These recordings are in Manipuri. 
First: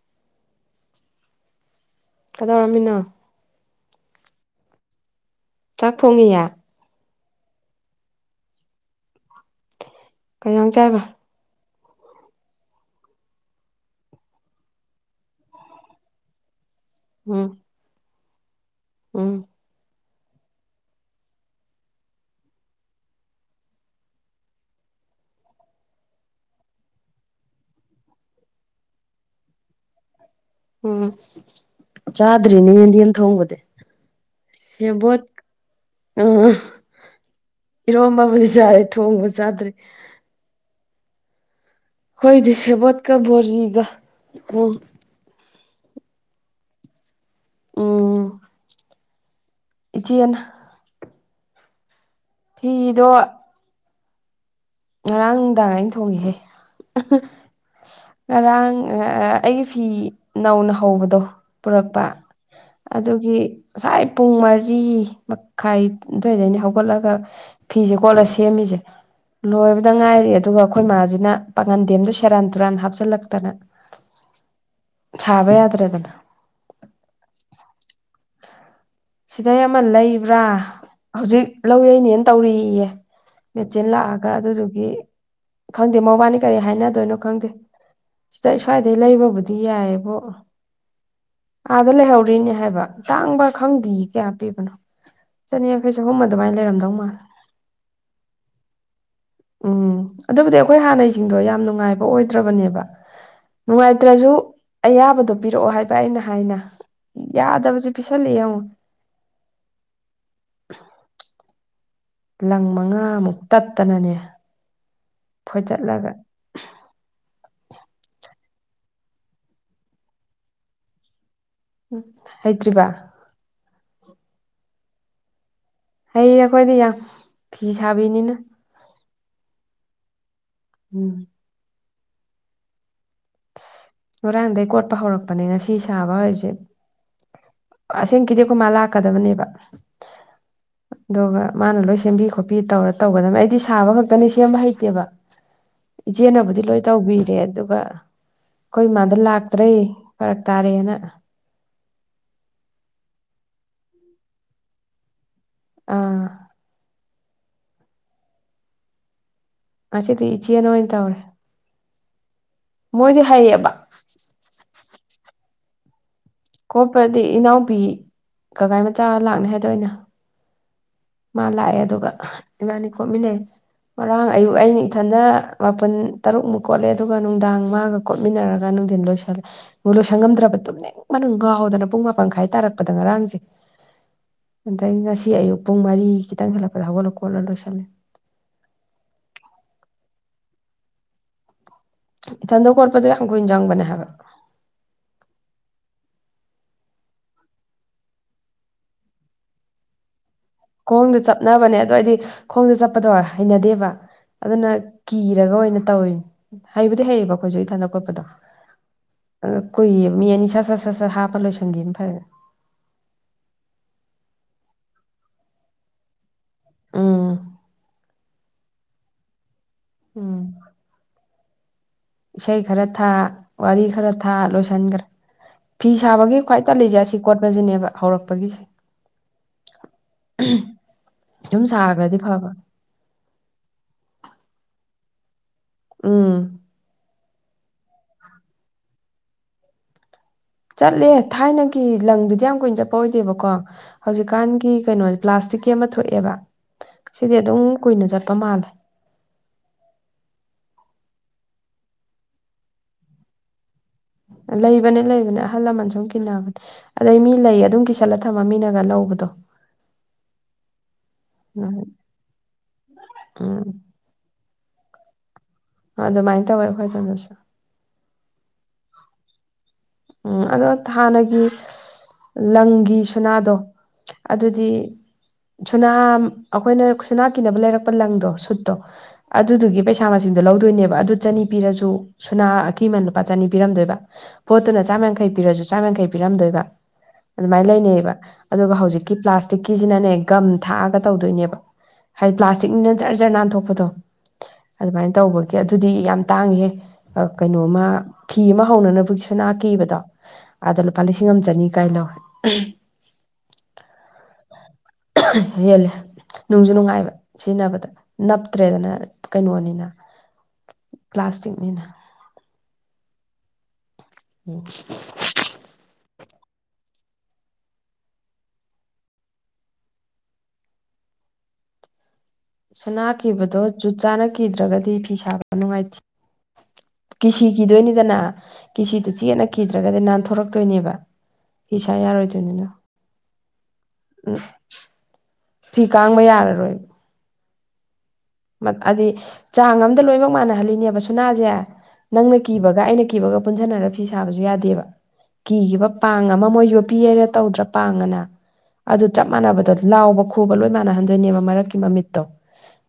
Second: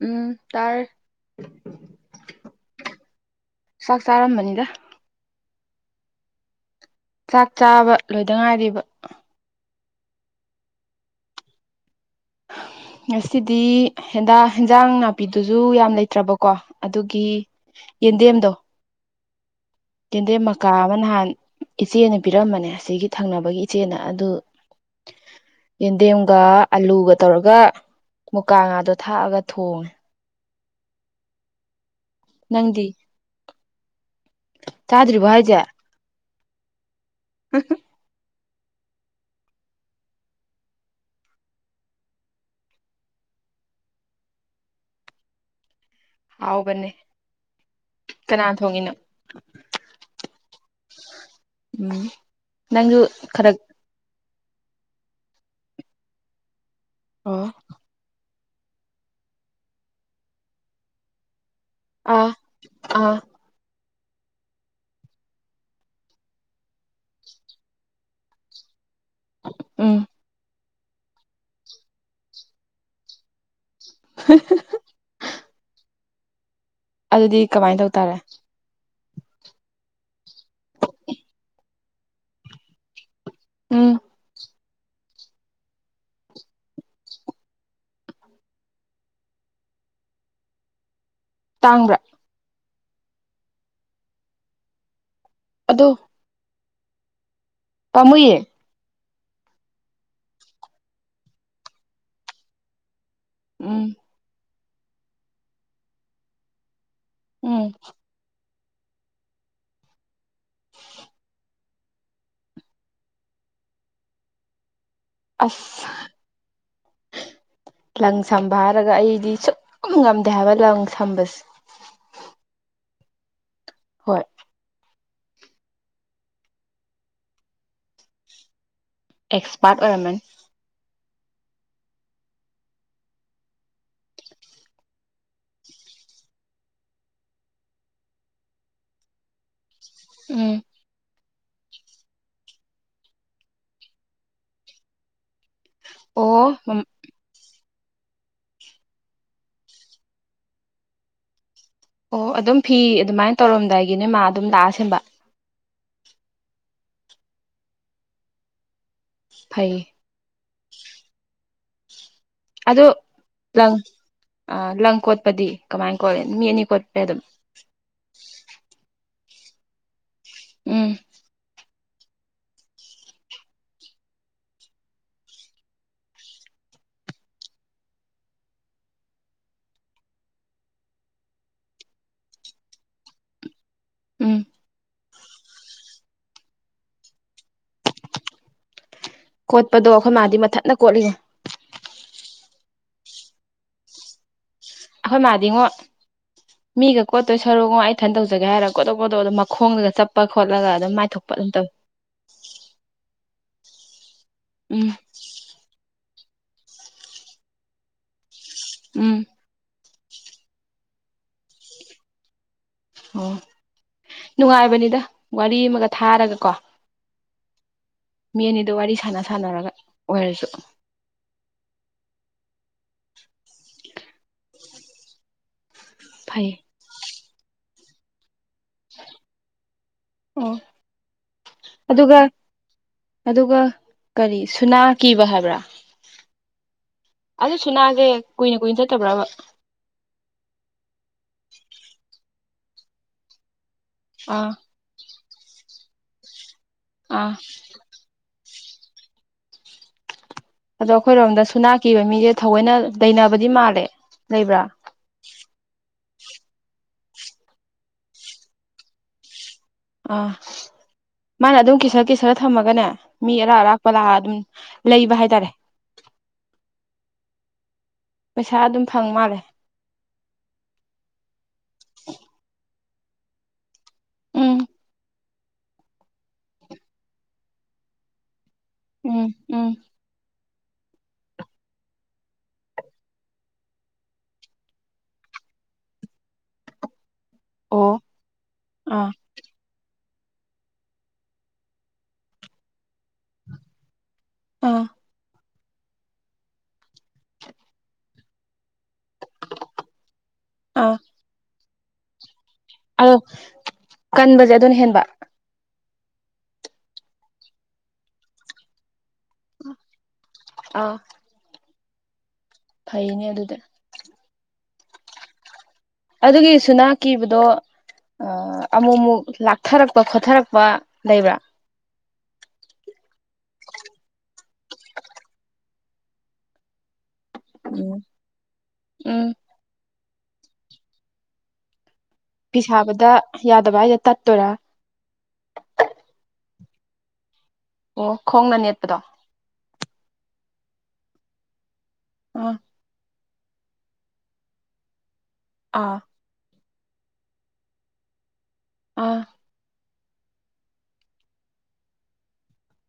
ꯎꯝ ꯇꯔ ꯀꯗꯧꯔꯝꯃꯤꯅꯣ ꯆꯥꯛ ꯆꯥꯔꯝꯕꯅꯤꯗ ꯆꯥꯛ ꯊꯣꯡꯉꯤꯑꯦ ꯆꯥꯛ ꯆꯥꯕ ꯂꯣꯏꯗ ꯉꯥꯏꯔꯤꯕ ꯀꯩ [unintelligible] ꯆꯥꯏꯕ ꯉꯁꯤꯗꯤ ꯍꯦꯟꯗꯥꯛ ꯍꯦꯟꯖꯥꯡ ꯅꯥꯄꯤꯗꯨꯁꯨ ꯌꯥꯝ ꯂꯩꯇ꯭ꯔꯕꯀꯣ ꯑꯗꯨꯒꯤ ꯎꯝ ꯌꯦꯟꯗꯦꯝꯗꯣ ꯎꯝ ꯌꯦꯟꯗꯦꯝ ꯃꯀꯥ ꯑꯃ ꯅꯍꯥꯟ ꯏꯆꯦꯅ ꯄꯤꯔꯝꯕꯅꯦ ꯑꯁꯤꯒꯤꯒꯤ ꯊꯪꯅꯕꯒꯤ ꯏꯆꯦꯅ ꯑꯗꯨ ꯌꯦꯟꯗꯦꯝꯒ ꯑꯂꯨꯒ ꯇꯧꯔꯒ ꯃꯨꯀꯥ ꯉꯥꯗꯣ ꯊꯥꯛꯑꯒ ꯊꯣꯡꯉꯦ ꯎꯝ ꯆꯥꯗ꯭ꯔꯤꯅꯦ ꯅꯪꯗꯤ ꯌꯦꯟꯗꯦꯝ ꯊꯣꯡꯕꯗꯤ ꯁꯦꯕꯣꯠ ꯆꯥꯗ꯭ꯔꯤꯕꯣ ꯍꯥꯏꯁꯦ ꯎꯝ ꯏꯔꯣꯝꯕꯕꯨꯗꯤ ꯆꯥꯔꯦ ꯊꯣꯡꯕ ꯆꯥꯗ꯭ꯔꯤ ꯑꯩꯈꯣꯏꯗꯤ ꯁꯦꯕꯣꯠꯀ ꯕꯣꯔꯤꯒ ꯎ ꯍꯥꯎꯕꯅꯤ ꯎꯝ ꯀꯅꯥꯅ ꯊꯣꯡꯉꯤꯅꯣ ꯏꯆꯦꯅ ꯐꯤꯗꯣ [unintelligible] ꯉꯔꯥꯡ ꯅꯨꯡꯗꯥꯡ ꯑꯩꯅ ꯊꯣꯡꯉꯍꯦ ꯑꯣ ꯉꯔꯥꯡ ꯑꯩꯒꯤ ꯐꯤ ꯅꯧꯅ ꯍꯧꯕꯗꯣ ꯄꯨꯔꯛꯄ ꯑꯥ ꯑꯥ ꯑꯗꯨꯒꯤ ꯉꯁꯥꯏ ꯄꯨꯡ ꯃꯔꯤ ꯃꯈꯥꯏ ꯑꯗꯨꯋꯥꯏꯗꯅꯤ ꯍꯧꯒꯠꯂꯒ ꯐꯤꯁꯦ ꯀꯣꯠꯂ ꯁꯦꯝꯃꯤꯁꯦ ꯂꯣꯏꯕꯗ ꯎꯝ ꯉꯥꯏꯔꯤ ꯑꯗꯨꯒ ꯑꯩꯈꯣꯏ ꯃꯥꯁꯤꯅ ꯄꯥꯉꯟꯗꯦꯝꯗꯣ ꯁꯦꯔꯥꯟ ꯇꯨꯔꯥꯟ ꯍꯥꯞꯆꯤꯜꯂꯛꯇꯅ [unintelligible] ꯁꯥꯕ ꯌꯥꯗ꯭ꯔꯦꯗꯗꯥ ꯑꯗꯨꯗꯤ ꯀꯃꯥꯏꯅ ꯇꯧ ꯇꯔꯦ ꯁꯤꯗꯩ ꯑꯃ ꯂꯩꯕ꯭ꯔꯥ ꯍꯧꯖꯤꯛ ꯂꯧ ꯌꯩꯅꯦꯅ ꯇꯧꯔꯤꯌꯦ ꯃꯦꯆꯤꯟ ꯎꯝ ꯂꯥꯛꯑꯒ ꯑꯗꯨꯗꯨꯒꯤ ꯈꯪꯗꯦ ꯃꯕꯥꯅꯤ ꯀꯔꯤ ꯍꯥꯏꯅꯗꯣꯏꯅꯣ ꯈꯪꯗꯦ ꯁꯤꯗ ꯁ꯭ꯋꯥꯏꯗꯩ ꯂꯩꯕꯕꯨꯗꯤ ꯌꯥꯏꯑꯕꯣ ꯑꯥꯗ ꯇꯥꯡꯕ꯭ꯔꯥ ꯂꯩꯍꯧꯔꯤꯅꯦ ꯍꯥꯏꯕ ꯇꯥꯡꯕ ꯈꯪꯗꯦ ꯀꯌꯥ ꯄꯤꯕꯅꯣ ꯆꯅꯤ ꯑꯗꯣ ꯌꯥꯡꯈꯩ ꯆꯍꯨꯝ ꯑꯗꯨꯃꯥꯏꯅ ꯂꯩꯔꯝꯗꯧ ꯃꯥꯜꯂꯦ ꯄꯝꯃꯨꯏꯌꯦ ꯎꯝ ꯑꯗꯨꯕꯨꯗꯤ ꯑꯩꯈꯣꯏ ꯍꯥꯟꯅꯩꯁꯤꯡꯗꯣ ꯌꯥꯝ ꯅꯨꯡꯉꯥꯏꯕ ꯑꯣꯏꯗ꯭ꯔꯕꯅꯦꯕ ꯎꯝ ꯅꯨꯡꯉꯥꯏꯇ꯭ꯔꯁꯨ ꯑꯌꯥꯕꯗꯣ ꯄꯤꯔꯛꯑꯣ ꯍꯥꯏꯕ ꯑꯩꯅ ꯍꯥꯏꯅ ꯎꯝ ꯌꯥꯗꯕꯁꯤ [unintelligible] ꯂꯪ ꯃꯉꯥꯃꯨꯛ ꯇꯠꯇꯅꯅꯦ ꯑꯁ ꯐꯣꯏꯗꯠꯂꯒ ꯂꯪ ꯁꯝꯕ ꯍꯥꯏꯔꯒ ꯑꯩꯗꯤ ꯁꯨꯝ ꯉꯝꯗꯦ ꯍꯥꯏꯕ ꯂꯪ ꯁꯝꯕꯁꯦ ꯎ ꯍꯩꯇ꯭ꯔꯤꯕ ꯍꯣꯏ ꯍꯩꯔ ꯑꯩꯈꯣꯏꯗꯤ ꯌꯥꯝ ꯐꯤ ꯁꯥꯕꯤꯅꯤꯅ ꯑꯦꯛꯁꯄꯥꯔꯠ ꯑꯣꯏꯔꯝꯃꯥꯃꯤ ꯎꯝ ꯉꯔꯥꯡꯗꯒꯤ ꯀꯣꯠꯄ ꯍꯧꯔꯛꯄꯅꯦ ꯉꯁꯤ ꯁꯥꯕ ꯍꯧꯁꯦ ꯑꯁꯦꯡꯀꯤꯗꯤ ꯑꯩꯈꯣꯏ ꯃꯥ ꯂꯥꯛꯀꯗꯕꯅꯦꯕ ꯎꯝ ꯑꯗꯨꯒ ꯃꯥꯅ ꯂꯣꯏ ꯁꯦꯝꯕꯤ ꯈꯣꯠꯄꯤ ꯇꯧꯔ ꯇꯧꯒꯗꯕ ꯑꯩꯗꯤ ꯁꯥꯕ ꯈꯛꯇꯅꯤ ꯁꯦꯝꯕ ꯍꯩꯇꯦꯕ ꯑꯣ ꯏꯆꯦꯅꯕꯨꯗꯤ ꯂꯣꯏ ꯇꯧꯕꯤꯔꯦ ꯑꯗꯨꯒ ꯑꯩꯈꯣꯏ ꯏꯃꯗꯣ ꯂꯥꯛꯇ꯭ꯔꯦ ꯐꯔꯛ ꯇꯥꯔꯦꯅ ꯑꯣ ꯑꯗꯨꯝ ꯐꯤ ꯑꯗꯨꯃꯥꯏꯅ ꯇꯧꯔꯝꯗꯥꯏꯒꯤꯅꯦ ꯃꯥ ꯑꯗꯨꯝ ꯂꯥꯛꯑꯥ ꯁꯦꯝꯕ ꯑꯥ ꯐꯩ ꯉꯁꯤꯗꯤ ꯏꯆꯦꯅ ꯑꯣꯏꯅ ꯇꯧꯔꯦ ꯑꯗꯣ ꯃꯣꯏꯗꯤ ꯍꯩꯌꯦꯕ ꯂꯪ ꯑ ꯂꯪ ꯀꯣꯠꯄꯗꯤ ꯀꯃꯥꯏꯅ ꯀꯧꯂꯦ ꯃꯤ ꯑꯅꯤ ꯀꯣꯠꯄꯔꯥ ꯑꯗꯨꯝ ꯏꯅꯥꯎꯄꯤ ꯀꯒꯥꯏ ꯃꯆꯥ ꯂꯥꯛꯅꯤ ꯍꯥꯏꯗ ꯑꯣꯏꯅ ꯎꯝ ꯃꯥ ꯂꯥꯛꯑꯦ ꯑꯗꯨꯒ ꯏꯕꯥꯅꯤ ꯀꯣꯠꯃꯤꯟꯅꯔꯦ ꯉꯔꯥꯡ ꯑꯌꯨꯛ ꯑꯩꯅ ꯏꯊꯟꯗ ꯃꯥꯄꯜ ꯇꯔꯨꯛꯃꯨꯛ ꯀꯣꯠꯂꯦ ꯑꯗꯨꯒ ꯅꯨꯡꯗꯥꯡ ꯃꯥꯒ ꯀꯣꯠꯃꯤꯟꯅꯔꯒ ꯅꯨꯡꯊꯤꯟ ꯂꯣꯏꯁꯤꯜꯂꯦ [unintelligible] ꯂꯣꯏꯁꯪꯉꯝꯗ꯭ꯔꯕꯗꯨꯣꯅꯤꯡꯦꯛ ꯃꯅꯨꯡ ꯉꯥꯎꯍꯧꯗꯅ ꯄꯨꯡ ꯃꯥꯄꯟ ꯈꯥꯏ ꯇꯥꯔꯛꯄꯗ ꯉꯔꯥꯡꯁꯦ ꯎꯝ ꯑꯗꯩ ꯉꯁꯤ ꯑꯌꯨꯛ ꯄꯨꯡ ꯃꯔꯤ ꯈꯤꯇꯪ ꯍꯜꯂꯛꯄꯗ ꯍꯧꯒꯠꯂ ꯀꯣꯠꯂ ꯂꯣꯏꯁꯤꯜꯂꯦ ꯀꯣꯠꯄꯗꯣ ꯑꯩꯈꯣꯏ ꯃꯥꯗꯤ ꯃꯊꯠꯅ ꯀꯣꯠꯂꯤꯉꯣ ꯏꯊꯟꯗ ꯀꯣꯠꯄꯗ ꯌꯥꯝ ꯀꯨꯏꯅ ꯆꯪꯕꯅꯦ ꯍꯥꯏꯕ ꯑꯩꯈꯣꯏ ꯃꯥꯗꯤꯉꯣ ꯃꯤꯒ ꯀꯣꯠꯇꯣꯏ ꯁꯔꯨꯒꯣ ꯑꯩ ꯏꯊꯟ ꯇꯧꯖꯒꯦ ꯍꯥꯏꯔꯒ ꯈꯣꯠꯇꯧꯄꯣꯠꯇꯣ ꯑꯗꯨꯝ ꯃꯈꯣꯡꯗꯒ ꯆꯄ ꯈꯣꯠꯂꯒ ꯑꯗꯨꯝ ꯈꯣꯡꯗ ꯃꯥꯏꯊꯣꯛꯄ ꯑꯗꯨꯝ ꯇꯧꯋꯤ ꯆꯠꯅꯕꯅꯦ ꯑꯗꯣ ꯑꯩꯗꯤ ꯈꯣꯡꯗ ꯆꯞꯄꯗꯣ ꯍꯩꯅꯗꯦꯕ ꯑꯗꯨꯅ ꯎꯝ ꯀꯤ [unintelligible] ꯑꯣꯏꯅ ꯇꯧꯔꯤꯅꯤ ꯍꯩꯕꯨꯗꯤ ꯍꯩꯌꯦꯕ ꯑꯩꯈꯣꯏꯁꯨ ꯏ ꯊꯅ ꯈꯣꯠꯄꯗꯣ ꯎꯝ ꯑꯗ ꯀꯨꯏꯌꯦ ꯃꯤ ꯑꯅꯤ ꯁ ꯁꯠ ꯁꯠ ꯁꯠ ꯍꯥꯞꯄ ꯂꯣꯏꯁꯟꯒꯦꯅ ꯐꯔꯦꯅꯦ ꯑꯣ ꯅꯨꯡꯉꯥꯏꯕꯅꯤꯗ ꯋꯥꯔꯤ ꯑꯃꯒ ꯊꯥꯔꯒꯀꯣ ꯎꯝ ꯃꯤ ꯑꯅꯤꯗꯨ ꯋꯥꯔꯤ ꯁꯥꯟꯅ ꯁꯥꯟꯅꯔꯒ ꯎꯝ ꯑꯣꯏꯔꯁꯨ ꯏꯁꯩ ꯈꯔ ꯊꯥ ꯋꯥꯔꯤ ꯈꯔ ꯊꯥ ꯂꯣꯏꯁꯤꯟꯈ꯭ꯔꯦ ꯐꯤ ꯁꯥꯕꯒꯤ ꯐꯩ ꯈ꯭ꯋꯥꯏ ꯇꯜꯂꯤꯖꯦ ꯑꯁꯤ ꯀꯣꯠꯄꯁꯤꯅꯦꯕ ꯍꯧꯔꯛꯄꯒꯤꯁꯦ ꯎꯝ ꯌꯨꯝ ꯁꯥꯈ꯭ꯔꯗꯤ ꯑꯗꯨꯒ ꯐꯕ ꯑꯗꯨꯒ ꯀꯔꯤ ꯁꯨꯅꯥ ꯀꯤꯕ ꯍꯥꯏꯕ꯭ꯔꯥ ꯎꯝ ꯑꯗꯨꯁꯨꯨ ꯅꯥꯒꯦ ꯀꯨꯏꯅ ꯀꯨꯏꯅ ꯆꯠꯇꯕ꯭ꯔꯕ ꯆꯠꯂꯦ ꯊꯥꯏꯅꯒꯤ ꯂꯪꯗꯨꯗꯤ ꯌꯥꯝ ꯀꯨꯏꯅ ꯆꯠꯄ ꯑꯣꯏꯗꯦꯕꯀꯣ ꯑꯥ ꯍꯧꯖꯤꯛꯀꯥꯟꯒꯤ ꯀꯩꯅꯣ ꯄ꯭ꯂꯥꯁꯇꯤꯛꯀꯤ ꯑꯃ ꯊꯣꯛꯑꯦꯕ ꯑꯥ ꯁꯤꯗꯤ ꯑꯗꯨꯝ ꯀꯨꯏꯅ ꯆꯠꯄ ꯃꯥꯜꯂꯦ ꯑꯗꯣ ꯑꯩꯈꯣꯏꯔꯣꯝꯗ ꯁꯨꯅꯥ ꯀꯤꯕ ꯃꯤꯁꯦ ꯊꯑꯣꯏꯅ ꯂꯩꯅꯕꯗꯤ ꯃꯥꯜꯂꯦ ꯂꯩꯕ꯭ꯔꯥ ꯂꯩ ꯏꯕꯅꯦ ꯂꯩꯕꯅꯦ ꯑꯍꯜ ꯂꯃꯟ ꯁꯨꯝ ꯀꯤꯟꯅꯕꯅꯦ ꯑꯗꯩ ꯃꯤ ꯂꯩ ꯑꯗꯨꯝ ꯀꯤꯁꯜꯂ ꯊꯝꯃ ꯃꯤꯅꯒ ꯂꯧꯕꯗꯣ ꯑꯥ ꯃꯥꯅ ꯑꯗꯨꯝ ꯀꯤꯁꯔ ꯀꯤꯁꯔ ꯊꯝꯃꯒꯅꯦ ꯃꯤ ꯑꯔꯥ ꯎꯝ ꯑꯔꯥꯛꯄ ꯂꯥꯛꯑ ꯑꯗꯨꯝ ꯂꯩꯕ ꯍꯥꯏꯇꯥꯔꯦ ꯑꯗꯨꯃꯥꯏꯅ ꯇꯧꯋꯦ ꯑꯩꯈꯣꯏꯗꯅꯁꯨ ꯄꯩꯁꯥ ꯑꯗꯨꯝ ꯐꯪ ꯃꯥꯜꯂꯦ ꯎꯝ ꯑꯗꯣ ꯍꯥꯟꯅꯒꯤ ꯂꯪꯒꯤ ꯁꯨꯅꯥꯗꯣ ꯎꯝ ꯑꯗꯨꯗꯤ ꯁꯨꯅꯥꯝ ꯑꯩꯈꯣꯏꯅ ꯁꯨꯅꯥ ꯀꯤꯅꯕ ꯂꯩꯔꯛꯄ ꯂꯪꯗꯣ ꯁꯨꯠ ꯗꯣ ꯎꯝ ꯎꯝ ꯑꯗꯨꯗꯨꯒꯤ ꯄꯩꯥ [unintelligible] ꯃꯁꯤꯡꯗꯣ ꯂꯧꯗꯣꯏꯅꯦꯕ ꯑꯗꯨ ꯆꯅꯤ ꯄꯤꯔꯁꯨ ꯁꯨꯅꯥ ꯑꯀꯤꯃ ꯂꯨꯄꯥ ꯆꯅꯤ ꯄꯤꯔꯝꯗꯣꯏꯕ ꯄꯣꯠꯇꯨꯅ ꯆꯥꯝ ꯌꯥꯡꯈꯩ ꯄꯤꯔꯁꯨ ꯆꯥꯝꯃ ꯌꯥꯡꯈꯩ ꯄꯤꯔꯝꯗꯣꯏꯕ ꯑꯗꯨꯃꯥꯏꯅ ꯑꯣ ꯂꯩꯅꯩꯕ ꯑꯗꯨꯒ ꯑꯥ ꯍꯧꯖꯤꯛꯀꯤ ꯄ꯭ꯂꯥꯁ ꯄ꯭ꯂꯥꯁꯇꯤꯛꯀꯤꯁꯤꯅꯅꯦ ꯒꯝ ꯊꯥꯛꯑꯒ ꯇꯧꯗꯣꯏꯅꯦꯕ ꯍꯥꯏꯗꯤ ꯄ꯭ꯂꯥꯁꯇꯤꯛꯅꯤꯅ ꯖꯔ ꯖꯔ ꯅꯥꯟꯊꯣꯛꯄꯗꯣ ꯑꯥ ꯑꯗꯨꯃꯥꯏꯅ ꯇꯧꯕꯒꯤ ꯑꯗꯨꯗꯤ ꯌꯥꯝ ꯇꯥꯡꯏꯍꯦ ꯀꯩꯅꯣꯝꯃ ꯐꯤ ꯑꯃ ꯍꯧꯅꯅꯕꯒꯤꯁꯨ ꯅꯥ ꯀꯤꯕꯗꯣ ꯑꯗ ꯑꯥ ꯂꯨꯄꯥ ꯂꯤꯁꯤꯡ ꯑꯃ ꯆꯅꯤ ꯀꯥꯏ ꯂꯧꯋꯦ ꯑꯗꯣ ꯀꯟꯕꯁꯦ ꯑꯗꯨꯅ ꯍꯦꯟꯕ ꯌꯦꯜꯂꯦ ꯅꯨꯡꯖꯨ ꯅꯨꯡꯉꯥꯏꯕ ꯁꯤꯖꯤꯟꯅꯕꯗ ꯅꯞꯇ꯭ꯔꯦꯗꯅ ꯀꯩꯅꯣꯅꯤꯅ ꯑ ꯄ꯭ꯂꯥꯁꯇꯤꯛꯅꯤꯅ ꯐꯩꯅꯦ ꯑꯗꯨꯗꯤ [unintelligible] ꯑꯗꯨꯒꯤ ꯁꯨꯅꯥ ꯀꯤꯕꯗꯣ ꯑ ꯑꯃꯨꯛ ꯑꯃꯨꯛ ꯂꯥꯛꯊꯔꯛꯄ ꯈꯣꯊꯔꯛꯄ ꯂꯩꯕ꯭ꯔꯥ ꯁꯨꯅꯥ ꯀꯤꯈꯤꯕꯗꯣ ꯖꯨꯠ ꯆꯥꯅ ꯀꯤꯗ꯭ꯔꯒꯗꯤ ꯐꯤ ꯁꯥꯕ ꯅꯨꯡꯉꯥꯏꯇꯦ ꯀꯤꯁꯤ ꯀꯤꯗꯣꯏꯅꯤꯗꯅ ꯀꯤꯁꯤꯗꯨ ꯎꯝ ꯆꯦꯅ ꯀꯤꯗ꯭ꯔꯒꯗꯤ ꯅꯥꯟꯊꯣꯔꯛꯇꯣꯏꯅꯦꯕ ꯐꯤ ꯁꯥ ꯌꯥꯔꯣꯏꯗꯣꯏ ꯐꯤ ꯁꯥꯕꯗ ꯌꯥꯗꯕ ꯍꯥꯏꯁꯦ ꯇꯠꯇꯣꯏꯔꯥ ꯐꯤ ꯀꯥꯡꯕ ꯌꯥꯔꯔꯣꯏꯕ ꯑꯣ ꯈꯣꯡ ꯍꯥꯏꯗꯤ ꯆꯥꯡ ꯑꯝꯗ ꯂꯣꯏꯅꯃꯛ ꯃꯥꯟꯅꯍꯜꯂꯤꯅꯦꯕ ꯁꯨꯅꯥꯁꯦ ꯅꯪꯅ ꯑꯥ ꯀꯤꯕꯒ ꯑꯩꯅ ꯀꯤꯕꯒ ꯄꯨꯟꯁꯤꯟꯅꯔ ꯐꯤ ꯁꯥꯕꯁꯨ ꯌꯥꯗꯦꯕ ꯀꯤꯈꯤꯕ ꯑꯥ [unintelligible] ꯑꯗꯨ ꯑꯥ ꯆꯞ ꯃꯅꯕꯗ ꯂꯥꯎꯕ ꯈꯨꯕ ꯂꯣꯏ ꯃꯥꯟꯅꯍꯟꯗꯣꯏꯅꯦꯕ ꯃꯔꯛꯀꯤ ꯃꯃꯤꯠꯇꯣ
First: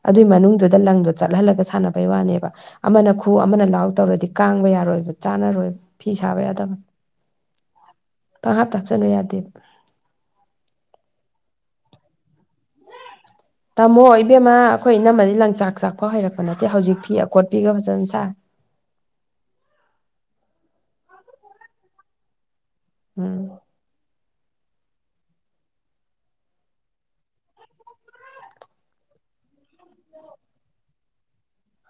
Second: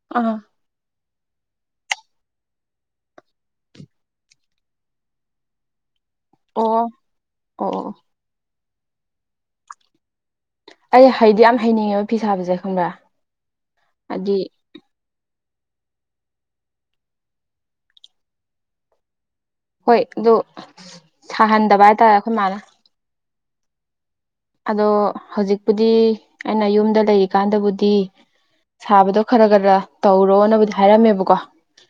ꯑꯗꯨꯏ ꯑꯥ ꯃꯅꯨꯡꯗꯨꯗ ꯂꯪꯗꯨ ꯆꯠꯍꯜꯂꯒ ꯁꯥꯟꯅꯕꯩ ꯋꯥꯅꯦꯕ ꯑꯃꯅ ꯈꯨ ꯑꯃꯅ ꯂꯥꯎ ꯇꯧꯔꯗꯤ ꯀꯥꯡꯕ ꯌꯥꯔꯣꯏꯕ ꯆꯥꯅꯔꯣꯏꯕ ꯐꯤ ꯁꯥꯕ ꯑꯣ ꯌꯥꯗꯕ ꯑꯣ ꯑꯣ ꯄꯪ ꯍꯥꯥꯞꯇ ꯍꯥꯞꯆꯤꯟꯕ ꯌꯥꯗꯦꯕ ꯑꯩ ꯍꯥꯏꯗꯤ ꯌꯥꯝ ꯍꯩꯅꯤꯡꯉꯦꯕ ꯐꯤ ꯁꯥꯕꯁꯦ ꯈꯪꯕ꯭ꯔꯥ ꯇꯥꯃꯣ ꯍꯥꯏꯗꯤ ꯏꯕꯦꯝꯃ ꯑꯩꯈꯣꯏ ꯏꯅꯝꯝꯕꯗꯤ ꯂꯪꯆꯥꯛ ꯆꯥꯛꯄ ꯍꯩꯔꯛꯄ ꯅꯠꯇꯦ ꯍꯧꯖꯤꯛ ꯄꯤ ꯈꯣꯠꯄꯤꯒ ꯐꯖꯅ ꯁꯥꯥꯏ ꯍꯣꯏ ꯑꯗꯨ ꯁꯥꯍꯟꯗꯕ ꯍꯥꯏꯇꯥꯔꯦ ꯑꯩꯈꯣꯏ ꯃꯥꯅ ꯎꯝ ꯑꯗꯣ ꯍꯧꯖꯤꯛꯄꯨꯗꯤ ꯑꯩꯅ ꯌꯨꯝꯗ ꯂꯩꯔꯤꯀꯥꯟꯗꯕꯨꯗꯤ ꯁꯥꯕꯗꯣ ꯈꯔ ꯈꯔ ꯇꯧꯔꯣꯅꯕꯨꯗꯤ ꯍꯥꯏꯔꯝꯃꯦꯕꯀꯣ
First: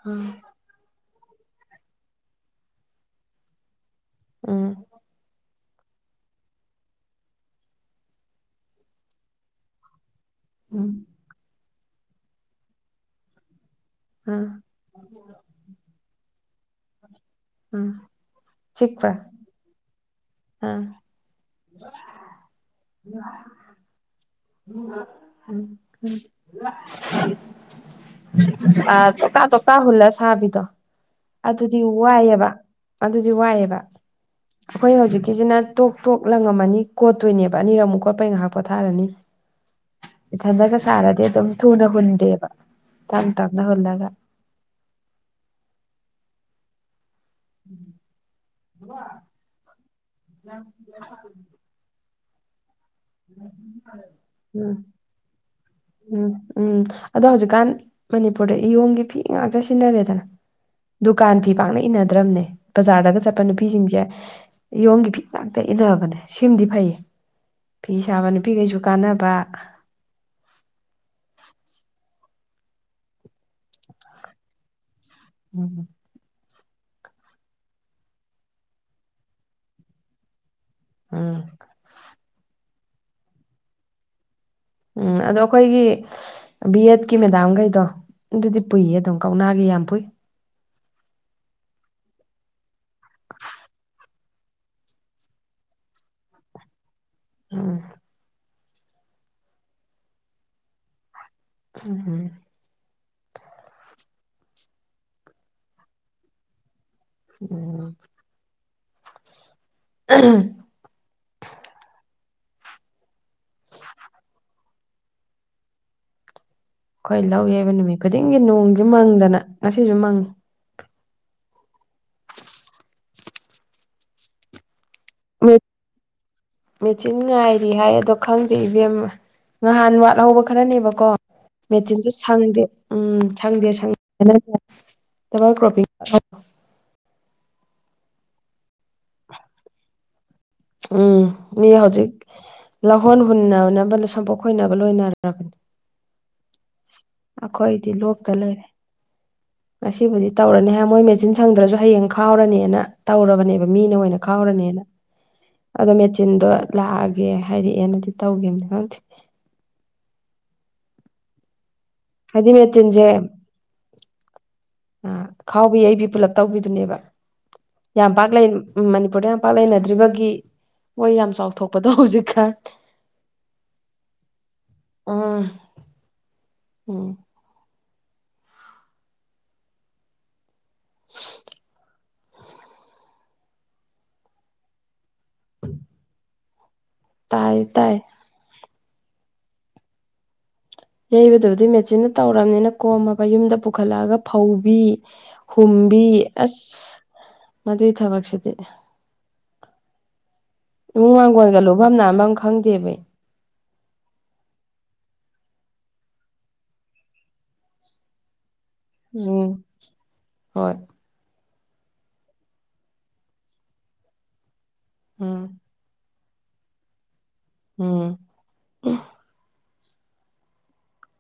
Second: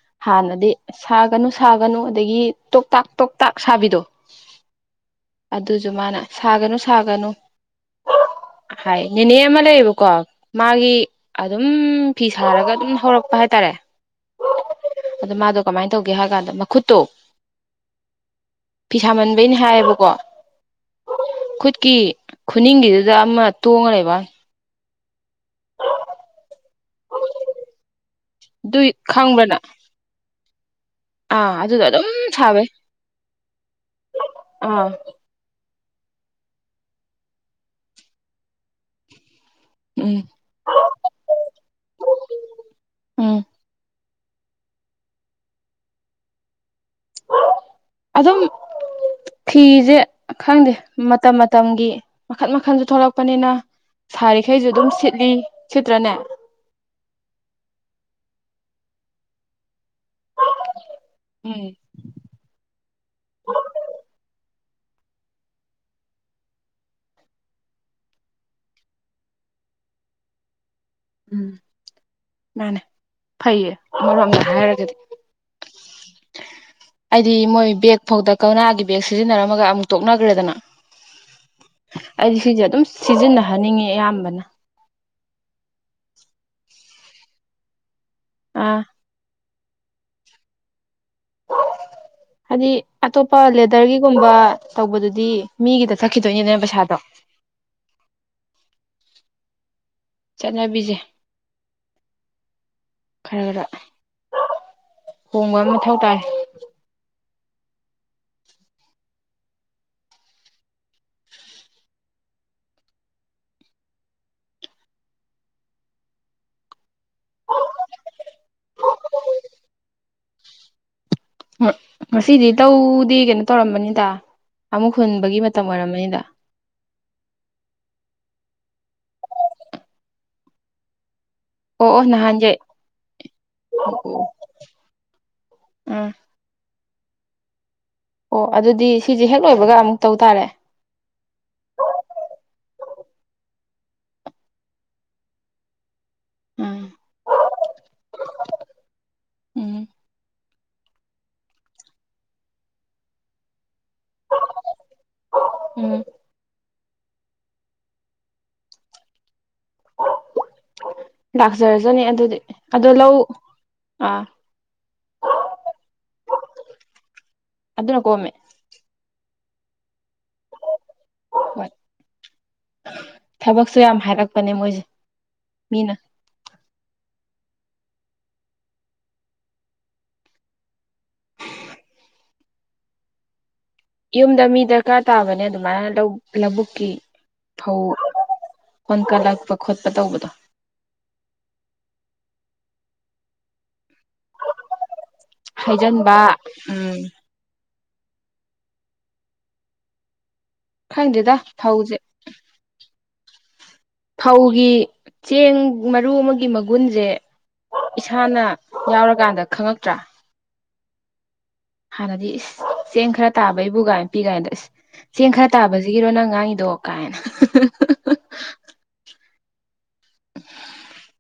ꯎꯝ ꯍꯥꯟꯅꯗꯤ ꯁꯥꯒꯅꯨ ꯁꯥꯒꯅꯨ ꯑꯗꯒꯤ ꯇꯣꯛꯇꯥꯛ ꯇꯣꯛꯇꯥꯛ ꯁꯥꯕꯤꯗꯣ ꯎ ꯑꯗꯨꯁꯨ ꯃꯥꯅ ꯁꯥꯒꯅꯨ ꯁꯥꯒꯅꯨ ꯍꯥꯏ ꯅꯦꯅꯦ ꯑꯃ ꯂꯩꯌꯦꯕꯀꯣ ꯎꯝ ꯃꯥꯒꯤ ꯑꯗꯨꯝ ꯐꯤ ꯁꯥꯔꯒ ꯑꯗꯨꯝ ꯍꯧꯔꯛꯄ ꯍꯥꯏꯇꯥꯔꯦ ꯑ ꯑꯗꯣ ꯃꯥꯗꯣ ꯀꯃꯥꯏꯅ ꯇꯧꯒꯦ ꯍꯥꯏ ꯀꯥꯟꯗ ꯃꯈꯨꯠꯇꯣ ꯎꯝ ꯆꯤꯛꯄꯔꯥ [unintelligible] ꯍꯥꯏꯌꯦꯕꯀꯣ ꯑꯥ ꯈꯨꯠꯀꯤ ꯈꯨꯅꯤꯡꯒꯤꯗꯨꯗ ꯑꯃ ꯇꯣꯡꯉ ꯂꯩꯕ ꯎꯝ ꯑꯗꯨ ꯑ ꯆꯀꯥ ꯈꯪꯕ꯭ꯔꯅ ꯆꯀꯥ ꯍꯂ ꯁꯥꯕꯤꯗ ꯑꯥ ꯑꯗꯨꯗꯤ ꯑꯗꯨꯗꯣ ꯑꯗꯨꯝ ꯋꯥꯏꯑꯕ ꯑꯗꯨꯗꯤ ꯋꯥꯏꯑꯦꯕ ꯑ ꯑꯩꯈꯣꯏ ꯍꯧꯖꯤꯛꯀꯤꯁꯤꯅ ꯇꯣꯛ ꯇꯣꯛ ꯂꯪꯉꯝꯃꯅꯤ ꯀꯣꯠꯇꯣꯏꯅꯦꯕ ꯑꯅꯤꯔꯝꯃꯨꯛ ꯀꯣꯠꯄꯩ ꯉꯥꯏꯍꯥꯛ ꯄꯣꯊꯥꯔꯅꯤ ꯎꯝ ꯏꯟꯊꯂꯒ ꯁꯥꯔꯗꯤ ꯑꯗꯨꯝ ꯊꯨꯅ ꯍꯨꯟꯗꯦꯕ ꯇꯞ ꯎꯝ ꯇꯞꯅ ꯍꯨꯜꯂꯒ ꯑꯗꯨꯝ ꯐꯤꯁꯦ ꯈꯪꯗꯦ ꯃꯇꯝ ꯃꯇꯝꯒꯤ ꯃꯈꯟ ꯃꯈꯟꯁꯨ ꯊꯣꯛꯂꯛꯄꯅꯤꯅ ꯁꯥꯔꯤꯈꯩꯁꯨ ꯎꯝ ꯑꯗꯨꯝ ꯁꯤꯠꯂꯤ ꯁꯤꯠꯇ꯭ꯔꯅꯦ ꯎꯝ ꯎꯝ ꯑꯗꯣ ꯍꯧꯖꯤꯛꯀꯥꯟ ꯃꯅꯤꯄꯨꯔꯗ ꯏꯌꯣꯡꯒꯤ ꯐꯤ ꯉꯥꯛꯇ ꯁꯤꯖꯤꯟꯅꯔꯦꯗꯅ ꯗꯨꯀꯥꯟ ꯐꯤ ꯎꯝ ꯄꯥꯛꯅ ꯏꯟꯗ꯭ꯔꯕꯅꯦ ꯕꯖꯥꯔꯗꯒ ꯆꯠꯄ ꯅꯨꯄꯤꯁꯤꯡꯁꯦ ꯏꯌꯣꯡꯒꯤ ꯐꯤ ꯉꯥꯛꯇ ꯏꯟꯅꯔꯥꯕꯅꯦ ꯁꯤꯃꯗꯤ ꯐꯩꯌꯦ ꯐꯤ ꯁꯥꯕ ꯅꯨꯄꯤꯈꯩꯁꯨ ꯀꯥꯟꯅꯕ ꯎꯝ ꯃꯥꯅꯦ ꯐꯩꯌꯦ ꯑꯃꯔꯣꯝꯗ ꯍꯥꯏꯔꯒꯗꯤ ꯎꯝꯝ ꯍꯥꯏꯗꯤ ꯃꯣꯏ ꯕꯦꯒ ꯐꯥꯎꯗ ꯀꯧꯅꯥꯒꯤ ꯕꯦꯒ ꯁꯤꯖꯤꯟꯅꯔꯝꯃꯒ ꯑꯃꯨꯛ ꯇꯣꯛꯅꯈ꯭ꯔꯦꯗꯅ ꯎꯝ ꯑꯩꯗꯤ ꯁꯤꯁꯦ ꯑꯗꯨꯝ ꯁꯤꯖꯤꯟꯅꯍꯟꯅꯤꯡꯉꯦ ꯑꯌꯥꯝꯕꯅ ꯎꯝ ꯑꯗꯣ ꯑꯩꯈꯣꯏꯒꯤ ꯕꯤ ꯑꯦꯠꯀꯤ ꯃꯦꯗꯥꯝꯈꯩꯗꯣ ꯑꯗꯨꯗꯤ ꯑꯥ ꯄꯨꯏꯌꯦ ꯑꯗꯨꯝ ꯀꯧꯅꯥꯒꯤ ꯌꯥꯝ ꯄꯨꯨꯏ [inaudible] ꯍꯥꯏꯗꯤ ꯑꯇꯣꯞꯄ ꯂꯦꯗꯔꯒꯤꯒꯨꯝꯕ ꯇꯧꯕꯗꯨꯗꯤ ꯃꯤꯒꯤꯗ ꯆꯠꯈꯤꯗꯣꯏꯅꯤꯗꯅ ꯄꯩꯁꯥꯗꯣ ꯎꯝ ꯆꯠꯅꯕꯤꯁꯦ ꯎꯝꯝ ꯈꯔ ꯈꯔ ꯍꯣꯡꯕ ꯑꯃ ꯃꯊꯧ ꯇꯥꯏ ꯎꯝꯝ ꯎꯝ [unintelligible] [inaudible] [inaudible] ꯑꯩꯈꯣꯏ ꯂꯧ ꯌꯩꯕꯥ ꯅꯨꯃꯤꯠ ꯈꯨꯗꯤꯡꯒꯤ ꯅꯣꯡꯁꯨ ꯃꯪꯗꯅ ꯉꯁꯤꯁꯨ ꯃꯪꯏ ꯍꯣꯏ ꯉꯁꯤꯗꯤ ꯇꯧꯗꯤ ꯀꯩꯅꯣ ꯇꯧꯔꯝꯃꯥꯅꯤꯗ ꯑꯃꯨꯛ ꯍꯨꯟꯕꯒꯤ ꯃꯇꯝ ꯑꯣꯏꯔꯝꯃꯥꯅꯤꯗ ꯃꯦꯆꯤꯟ ꯉꯥꯏꯔꯤ ꯍꯥꯏ ꯑꯗꯣ ꯈꯪꯗꯦ ꯏꯕꯦꯝꯃꯥ ꯅꯍꯥꯟ ꯋꯥꯠꯍꯧꯕ ꯈꯔꯅꯦꯕꯀꯣ ꯑꯣ ꯑꯣ ꯃꯦꯆꯤꯟꯁꯨ ꯅꯍꯥꯟꯁꯦ ꯁꯪꯗꯦ ꯎꯝ ꯁꯪꯗꯦ ꯁꯪꯗꯦ [unintelligible] ꯎꯝ ꯑꯣ ꯑꯗꯨꯗꯤ ꯁꯤꯁꯦ ꯍꯦꯛ ꯂꯣꯏꯕꯒ ꯑꯃꯨꯛ ꯇꯧ ꯇꯥꯔꯦ ꯎꯝ ꯃꯤ ꯍꯧꯖꯤꯛ ꯂꯧꯍꯣꯟ ꯍꯨꯟꯅꯅꯕꯅꯦ ꯁꯝꯄꯣꯛ ꯈꯣꯏꯅꯕ ꯂꯣꯏꯅꯔꯕꯝꯅꯦ ꯎꯝ ꯑꯩꯈꯣꯏꯗꯤ ꯂꯣꯛꯇ ꯂꯩꯔꯦ ꯎꯝ ꯉꯁꯤꯕꯨꯗꯤ ꯇꯧꯔꯅꯤ ꯍꯥꯏ ꯃꯣꯏ ꯃꯦꯆꯤꯟ ꯁꯪꯗ꯭ꯔꯁꯨ ꯍꯌꯦꯡ ꯈꯥꯎꯔꯅꯤꯅ ꯇꯧꯔꯕꯅꯦꯕ ꯃꯤꯅ ꯑꯣꯏꯅ ꯈꯥꯎꯔꯅꯤꯅ ꯑꯗꯣ ꯎꯝ ꯃꯦꯆꯤꯟꯗꯣ ꯂꯥꯛꯑꯒꯦ ꯍꯥꯏꯔꯛꯑꯦꯅꯗꯤ ꯇꯧ‍ꯈꯤꯕꯥꯅꯦ ꯈꯪꯗꯦ ꯂꯥꯛꯆꯔꯖꯅꯤ ꯑꯗꯨꯗꯤ ꯍꯥꯏꯗꯤ ꯑꯗꯣ ꯃꯦꯆꯤꯟꯁꯦ ꯂꯧ ꯑꯥ ꯑ ꯈꯥꯎꯕꯤ ꯌꯩꯕꯤ ꯄꯨꯂꯞ ꯇꯧꯕꯤꯗꯨꯅꯦꯕ ꯑꯗꯨꯅ ꯌꯥꯝ ꯄꯥꯛ ꯀꯣꯝꯃꯦ ꯂꯩ ꯎꯝ ꯃꯅꯤꯄꯨꯔꯗ ꯌꯥꯝ ꯄꯥꯥꯛꯅꯥ ꯂꯩꯅꯗ꯭ꯔꯤꯕꯒꯤ ꯃꯣꯏ ꯎꯝ ꯍꯣꯏ ꯊꯕꯛꯁꯨ ꯌꯥꯝ ꯍꯥꯏꯔꯛꯄꯅꯦ ꯃꯣꯏꯁꯦ ꯎꯝ ꯃꯤꯅ ꯎꯝ ꯌꯨꯝꯗ ꯃꯤ ꯗꯔꯀꯥꯔ ꯇꯥꯕꯅꯦ ꯑꯗꯨꯃꯥꯏꯅ ꯂꯧ ꯂꯧꯕꯨꯛꯀꯤ ꯇꯥꯏ ꯐꯧ ꯇꯥꯏ ꯍꯣꯟ ꯀꯠꯂꯛꯄ ꯈꯣꯠꯄ ꯇꯧꯕꯗꯣ ꯌꯩꯕꯗꯨꯕꯨꯗꯤ ꯃꯦꯆꯤꯟꯅ ꯇꯧꯔꯕꯅꯤꯅ ꯀꯣꯝꯃꯕ ꯌꯨꯝꯗ ꯄꯨꯈꯠꯂꯛꯑꯒ ꯐꯧꯕꯤ ꯍꯨꯝꯕꯤ ꯍꯩꯖꯤꯟꯕ ꯑꯁ ꯎꯝ ꯃꯗꯨꯏ ꯊꯕꯛꯁꯤꯗꯤ ꯏꯃꯨꯡ ꯈꯪꯗꯦꯗ ꯋꯥꯡꯒꯣꯟꯒ ꯂꯨꯐꯝ ꯐꯧꯁꯦ ꯅꯥꯟꯃꯝ ꯈꯪꯗꯦꯕ ꯐꯧꯒꯤ ꯆꯦꯡ ꯃꯔꯨ ꯑꯃꯒꯤ ꯃꯒꯨꯟꯁꯦ ꯏꯁꯥꯅ ꯌꯥꯎꯔꯀꯥꯟꯗ ꯎꯝ ꯈꯪꯉꯛꯇ꯭ꯔꯥ ꯍꯣꯏ ꯍꯥꯟꯅꯗꯤ ꯏꯁ ꯆꯦꯡ ꯈꯔ ꯇꯥꯕꯩꯕꯨ ꯀꯥꯏꯅ ꯄꯤꯛꯏ ꯀꯟꯗ ꯑꯁ ꯆꯦꯡ ꯎꯝ ꯈꯔ ꯇꯥꯕꯁꯤꯒꯤꯔꯣ ꯅꯪ ꯉꯥꯡꯏꯗꯣ ꯀꯥꯏꯅꯥ [unintelligible] ꯎꯝ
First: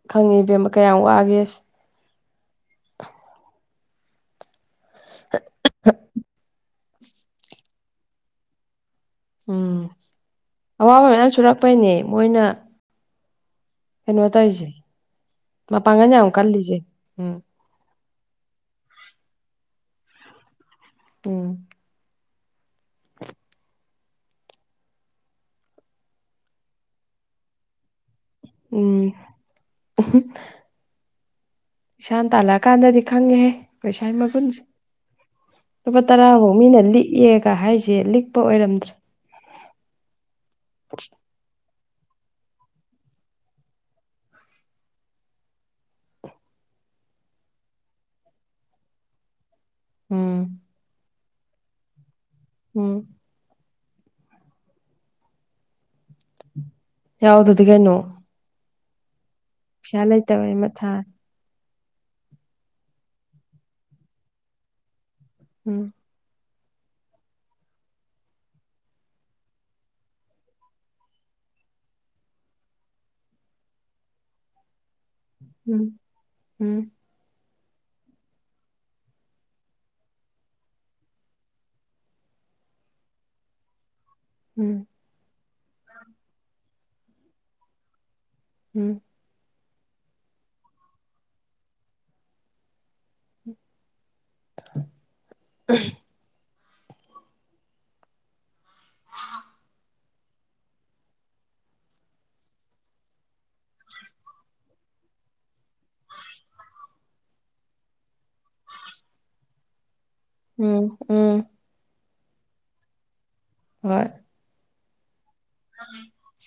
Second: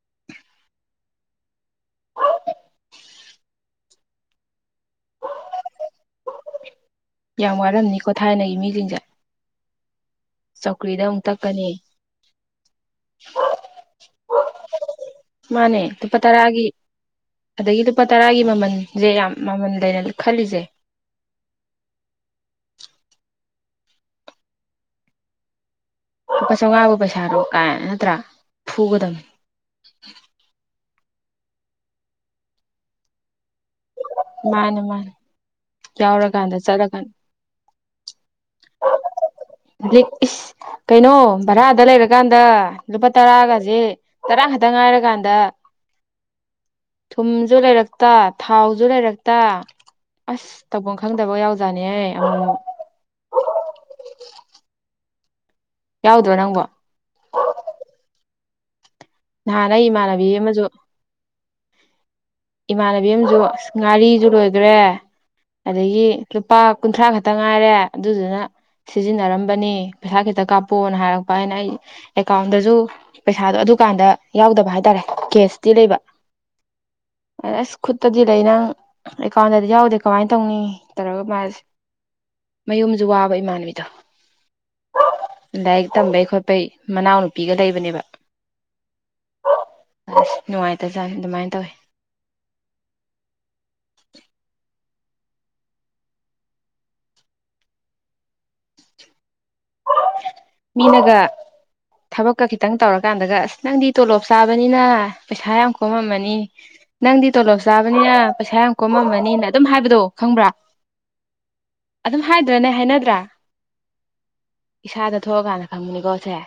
ꯈꯪꯉꯤ ꯏꯕꯦꯝꯃ ꯀꯌꯥꯝ ꯋꯥꯒꯦ [unintelligible] ꯌꯥꯝ ꯋꯥꯔꯝꯅꯤꯀꯣ ꯊꯥꯏꯅꯒꯤ ꯃꯤꯁꯤꯡꯁꯦ ꯎꯝ ꯆꯧꯀ꯭ꯔꯤꯗ ꯑꯃꯨꯛ ꯇꯛꯀꯅꯤ ꯑꯦ ꯃꯣꯏꯅ ꯀꯩꯅꯣ ꯇꯧꯔꯤꯁꯦ ꯃꯥꯅꯦ ꯃꯄꯥꯡꯒꯟ ꯂꯨꯄꯥ ꯌꯥꯝ ꯇꯔꯥꯒꯤ ꯀꯜꯂꯤꯁꯦ ꯎꯝ ꯑꯗꯒꯤ ꯂꯨꯄꯥ ꯇꯔꯥꯒꯤ ꯃꯃꯜꯁꯦ ꯌꯥꯝ ꯃꯃꯜ ꯂꯩꯅ ꯈꯜꯂꯤꯁꯦ ꯎꯝ ꯂꯨꯄꯥ ꯆꯧꯉꯥꯕꯨ ꯄꯩꯁꯥꯔꯣ ꯀꯥꯏ ꯅꯠꯇ꯭ꯔꯥ ꯎꯝ ꯐꯨꯒꯗꯕꯅꯤ [unintelligible] ꯏꯁꯥꯅ ꯇꯥꯜꯂꯛꯑꯀꯥꯟꯗꯗꯤ ꯈꯪꯉꯦꯍ ꯄꯩꯁꯥ ꯃꯥꯅꯦ ꯃꯥꯅꯦ [unintelligible] ꯂꯨꯄꯥ ꯇꯔꯥ ꯐꯥꯎ ꯌꯥꯎꯔꯀꯥꯟꯗ ꯃꯤꯅ ꯆꯠꯂꯀꯥꯟꯗ ꯂꯤꯛꯑꯦ ꯀ ꯍꯥꯏꯁꯦ ꯂꯤꯛꯄ ꯑꯣꯏꯔꯝꯗ꯭ꯔꯦ ꯂꯤ ꯏꯁ ꯀꯩꯅꯣ ꯕꯔꯗ ꯂꯩꯔꯛ ꯀꯥꯟꯗ ꯂꯨꯄꯥ ꯇꯔꯥꯒꯁꯦ ꯇꯔꯥ ꯈꯛꯇ ꯉꯥꯏꯔꯀꯥꯟꯗ ꯊꯨꯝꯁꯨ ꯂꯩꯔꯛꯇ ꯊꯥꯎꯁꯨ ꯂꯩꯔꯛꯇ ꯎꯝ ꯑꯁ ꯇꯧꯐꯝ ꯈꯪꯗꯕ ꯌꯥꯎꯖꯥꯠꯅꯤꯍꯦ ꯑꯃꯨꯛ ꯑꯃꯨꯛ ꯎꯝ ꯌꯥꯎꯗ꯭ꯔꯣ ꯅꯪꯕꯣ ꯌꯥꯎꯗꯗꯤ ꯀꯩꯅꯣ ꯅꯍꯥꯟ ꯑꯩ ꯄꯩꯁꯥ ꯏꯃꯥꯟꯅꯕꯤ ꯂꯩꯇꯕꯩ ꯑꯃꯁꯨ ꯃꯊꯥ ꯏꯃꯥꯟꯅꯕꯤ ꯑꯃꯁꯨ ꯑꯁ ꯉꯥꯔꯤꯁꯨ ꯂꯣꯏꯒ꯭ꯔꯦ ꯎꯝ ꯑꯗꯒꯤ ꯂꯨꯄꯥ ꯀꯨꯟꯊ꯭ꯔꯥ ꯈꯛꯇ ꯉꯥꯏꯔꯦ ꯑꯗꯨꯗꯨꯅ ꯁꯤꯖꯤꯟꯅꯔꯝꯕꯅꯤ ꯄꯩꯁꯥ ꯈꯤꯇ ꯀꯥꯞꯄꯣꯅ ꯍꯥꯏꯔꯛꯄ ꯑꯩꯅ ꯑꯩ ꯑꯦꯀꯥꯎꯟꯗꯁꯨ ꯄꯩꯁꯥꯗꯣ ꯑꯗꯨꯀꯥꯟꯗ ꯌꯥꯎꯗꯕ ꯍꯥꯏꯇꯥꯔꯦ ꯀꯦꯁ ꯎꯝ ꯎꯝ ꯑꯁ ꯈꯨꯠꯇꯗꯤ ꯂꯩ ꯅꯪ ꯑꯦꯀꯥꯎꯟꯗꯗꯤ ꯌꯥꯎꯗꯦ ꯀꯃꯥꯏꯅ ꯇꯧꯅꯤ ꯇꯧꯔꯒ ꯃꯥꯁꯦ ꯃꯌꯨꯝꯁꯨ ꯋꯥꯕ ꯏꯃꯥꯟꯅꯕꯤꯗꯣ ꯎꯝ ꯂꯥꯏꯔꯤꯛ ꯇꯝꯕꯩ ꯈꯣꯠꯄꯩ ꯃꯅꯥꯎ ꯅꯨꯄꯤꯒ ꯂꯩꯕꯅꯦꯕ ꯎꯝ ꯑꯁ ꯅꯨꯡꯉꯥꯏꯇꯖꯥꯠꯅꯤ ꯑꯗꯨꯃꯥꯏꯅ ꯇꯧꯋꯤ [unintelligible] ꯃꯤꯅꯒ ꯊꯕꯛꯀ ꯈꯤꯇꯪ ꯇꯧꯔꯀꯥꯟꯗꯒ ꯑꯁ ꯅꯪꯗꯤ ꯇꯣꯂꯣꯞ ꯆꯥꯕꯅꯤꯅ ꯄꯩꯁꯥ ꯌꯥꯝ ꯀꯣꯝꯃꯝꯃꯅꯤ ꯅꯪꯗꯤ ꯇꯣꯂꯣꯞ ꯆꯥꯕꯅꯤꯅ ꯄꯩꯁꯥ ꯌꯥꯝ ꯀꯣꯝꯃꯝꯃꯅꯤꯅ ꯑꯗꯨꯝ ꯍꯥꯏꯕꯗꯣ ꯈꯪꯕ꯭ꯔꯥ ꯎꯝ ꯎꯝ ꯑꯗꯨꯝ ꯍꯥꯏꯗ꯭ꯔꯅꯦ ꯍꯥꯏꯅꯗ꯭ꯔꯥ ꯍꯣꯏ ꯏꯁꯥꯗ ꯊꯣꯛꯑꯀꯥꯟꯗ ꯈꯪꯕꯅꯤꯀꯣ ꯁꯦ